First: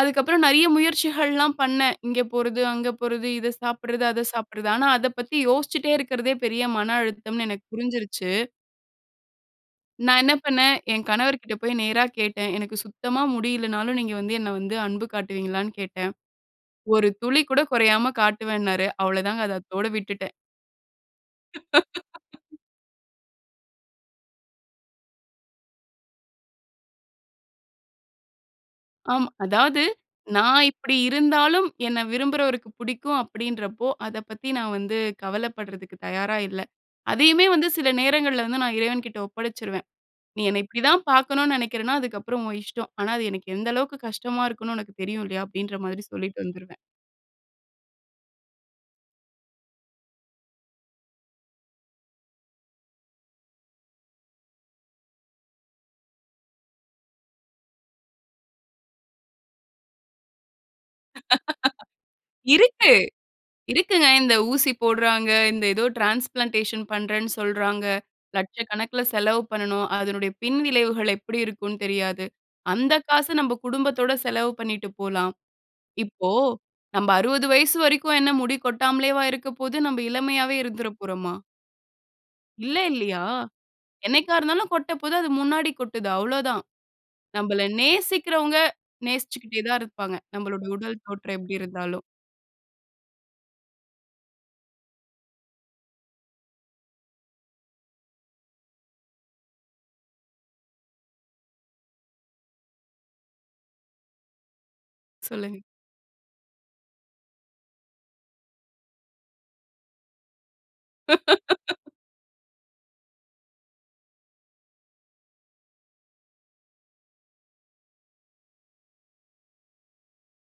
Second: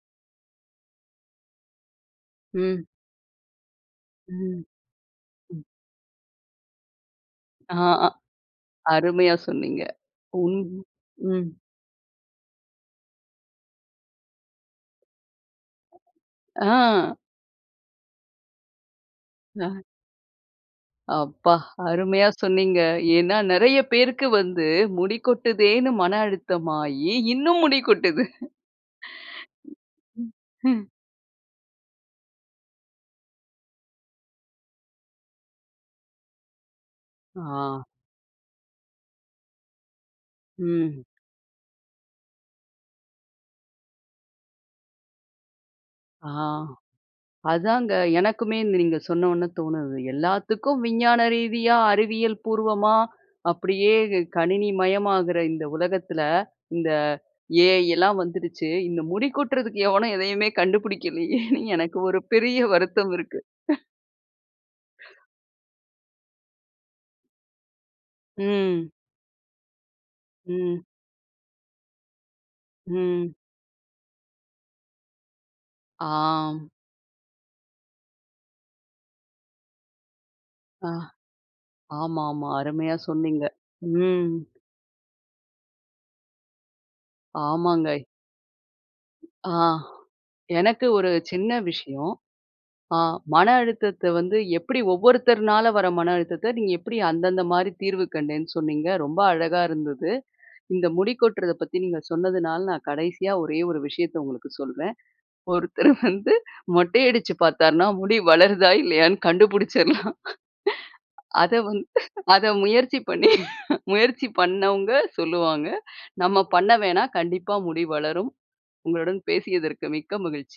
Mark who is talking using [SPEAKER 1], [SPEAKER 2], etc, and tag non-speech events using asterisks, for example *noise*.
[SPEAKER 1] அதுக்கப்பறம் நெறைய முயற்சிகள்லாம் பண்ணேன். இங்க போறது,
[SPEAKER 2] ம்.
[SPEAKER 1] அங்க போறது, இத சாப்பிடுறது, அத
[SPEAKER 2] ம்.
[SPEAKER 1] சாப்பிடுறது. ஆனா அத பத்தி
[SPEAKER 2] ம்.
[SPEAKER 1] யோசிச்சிட்டே இருக்கிறதே பெரிய மன அழுத்தம்ன்னு எனக்கு
[SPEAKER 2] ஆ,
[SPEAKER 1] புரிஞ்சிருச்சு.
[SPEAKER 2] அருமையா சொன்னீங்க.
[SPEAKER 1] நா என்ன
[SPEAKER 2] உண்
[SPEAKER 1] பண்ணேன், என் கணவர்
[SPEAKER 2] ம்.
[SPEAKER 1] கிட்ட போய் நேரா கேட்டேன். எனக்கு சுத்தமா முடியில்லைன்னாலும் நீங்க வந்து என்ன வந்து அன்பு காட்டுவீங்களான்னு கேட்டேன். ஒரு
[SPEAKER 2] அ.
[SPEAKER 1] துளி கூட கொறையாம காட்டுவேன்னாரு. அவ்வளோ தாங்க, அத
[SPEAKER 2] அ.
[SPEAKER 1] அத்தோட விட்டுட்டேன்.
[SPEAKER 2] அப்பா அருமையா
[SPEAKER 1] *laughs*
[SPEAKER 2] சொன்னீங்க. ஏன்னா நறைய பேருக்கு வந்து முடி கொட்டுதேன்னு மன அழுத்தமாயி, இன்னும் முடி கொட்டுது.
[SPEAKER 1] ஆம் அதாவது,
[SPEAKER 2] ம்.
[SPEAKER 1] "நா
[SPEAKER 2] ஹ்ம்.
[SPEAKER 1] இப்படி இருந்தாலும் என்ன விரும்புறவருக்கு புடிக்கும்." அப்படீன்றப்போ, அத பத்தி நா வந்து கவலப்படுறதுக்கு தயாரா இல்ல. அதையுமே வந்து
[SPEAKER 2] ஆ.
[SPEAKER 1] சில நேரங்கள்ல வந்து நா இறைவன்கிட்ட ஒப்படைச்சுருவேன். "நீ என்ன இப்படி
[SPEAKER 2] ம்.
[SPEAKER 1] தான் பாக்கணும்ன்னு நெனைக்கிறன்னா அதுக்கப்பறம் உன் இஷ்டம். ஆனா அது எனக்கு எந்த அளவுக்கு கஷ்டமா இருக்கும்ன்னு உனக்கு தெரியும் இல்லையா?" அப்படீன்ற மாரி
[SPEAKER 2] ஆ.
[SPEAKER 1] சொல்லிட்டு வந்துருவேன்.
[SPEAKER 2] அதாங்க. எனக்குமே நீங்க சொன்ன ஒன்ன தோணுது. எல்லாத்துக்கும் விஞ்ஞான ரீதியா, அறிவியல் பூர்வமா அப்படியே கணினி மயமாகற இந்த உலகத்தில, இந்த ஏ.ஐ. எல்லாம் வந்துருச்சு. இந்த முடி கொட்டுறதுக்கு எவனும் எதையுமே கண்டுபுடிக்கிலியேன்னு எனக்கு ஒரு
[SPEAKER 1] *laughs*
[SPEAKER 2] பெரிய
[SPEAKER 1] .இருக்கு,
[SPEAKER 2] வருத்தம் இருக்கு.
[SPEAKER 1] இருக்குங்க. இந்த ஊசி போடுறாங்க, இந்த ஏதோ டிரான்ஸ்ப்ளான்டேஷன் பண்ணுறேன்னு சொல்றாங்க.
[SPEAKER 2] ம்.
[SPEAKER 1] லட்சக்கணக்குல செலவு பண்ணணும். அதனுடைய பின்
[SPEAKER 2] ம்.
[SPEAKER 1] விளைவுகள் எப்படி இருக்கும்ன்னு தெரியாது. அந்த காச
[SPEAKER 2] ம்.
[SPEAKER 1] நம்ப குடும்பத்தோட செலவு பண்ணீட்டு போலாம். இப்போ
[SPEAKER 2] ஆம்.
[SPEAKER 1] நம்ப 60 வயசு வரைக்கும் என்ன முடி கொட்டாமலேவா இருக்க போது? நம்ப இளமையாவே இருந்துற
[SPEAKER 2] ஆ.
[SPEAKER 1] போறோமா?
[SPEAKER 2] ஆமா, ஆமா.
[SPEAKER 1] இல்ல,
[SPEAKER 2] அருமையா
[SPEAKER 1] இல்லியா?
[SPEAKER 2] சொன்னீங்க.
[SPEAKER 1] என்னைக்கா
[SPEAKER 2] ம்.
[SPEAKER 1] இருந்தாலும் கொட்டப்போது, அது முன்னாடி கொட்டுது அவ்வளோதான். நம்பள
[SPEAKER 2] ஆமாங்க.
[SPEAKER 1] நேசிக்கிறவங்க
[SPEAKER 2] ஆ
[SPEAKER 1] நேசிச்சுக்கிட்டே தான் இருப்பாங்க. நம்பளுடைய
[SPEAKER 2] எனக்கு
[SPEAKER 1] உடல்
[SPEAKER 2] ஒரு
[SPEAKER 1] தோற்றம்
[SPEAKER 2] சின்ன
[SPEAKER 1] எப்படி இருந்தாலும்.
[SPEAKER 2] விஷயம். அ, மன அழுத்தத்த வந்து எப்படி ஒவ்வொருத்தர்னால வர மன அழுத்தத்த, நீங்க எப்படி அந்தந்த மாரி தீர்வு கண்டேன்னு சொன்னீங்க. ரொம்ப அழகா இருந்தது. இந்த முடி கொட்டுறத பத்தி நீங்க சொன்னதுனால நான் கடைசியா ஒரே ஒரு விஷயத்த உங்களுக்கு சொல்றேன்.
[SPEAKER 1] சொல்லுங்க.
[SPEAKER 2] ஒருத்தர் வந்து மொட்டை அடிச்சு பாத்தாருன்னா முடி வளருதா இல்லையான்னு கண்டுபுடிச்சுறலாம். அத வந் *chuckles* அத முயற்சி பண்ணி, *chuckles* முயற்சி பண்ணவங்க சொல்லுவாங்க. நம்ம பண்ண வேணாம். கண்டிப்பா முடி வளரும். உங்களுடன் பேசியதற்கு மிக்க மகிழ்ச்சி.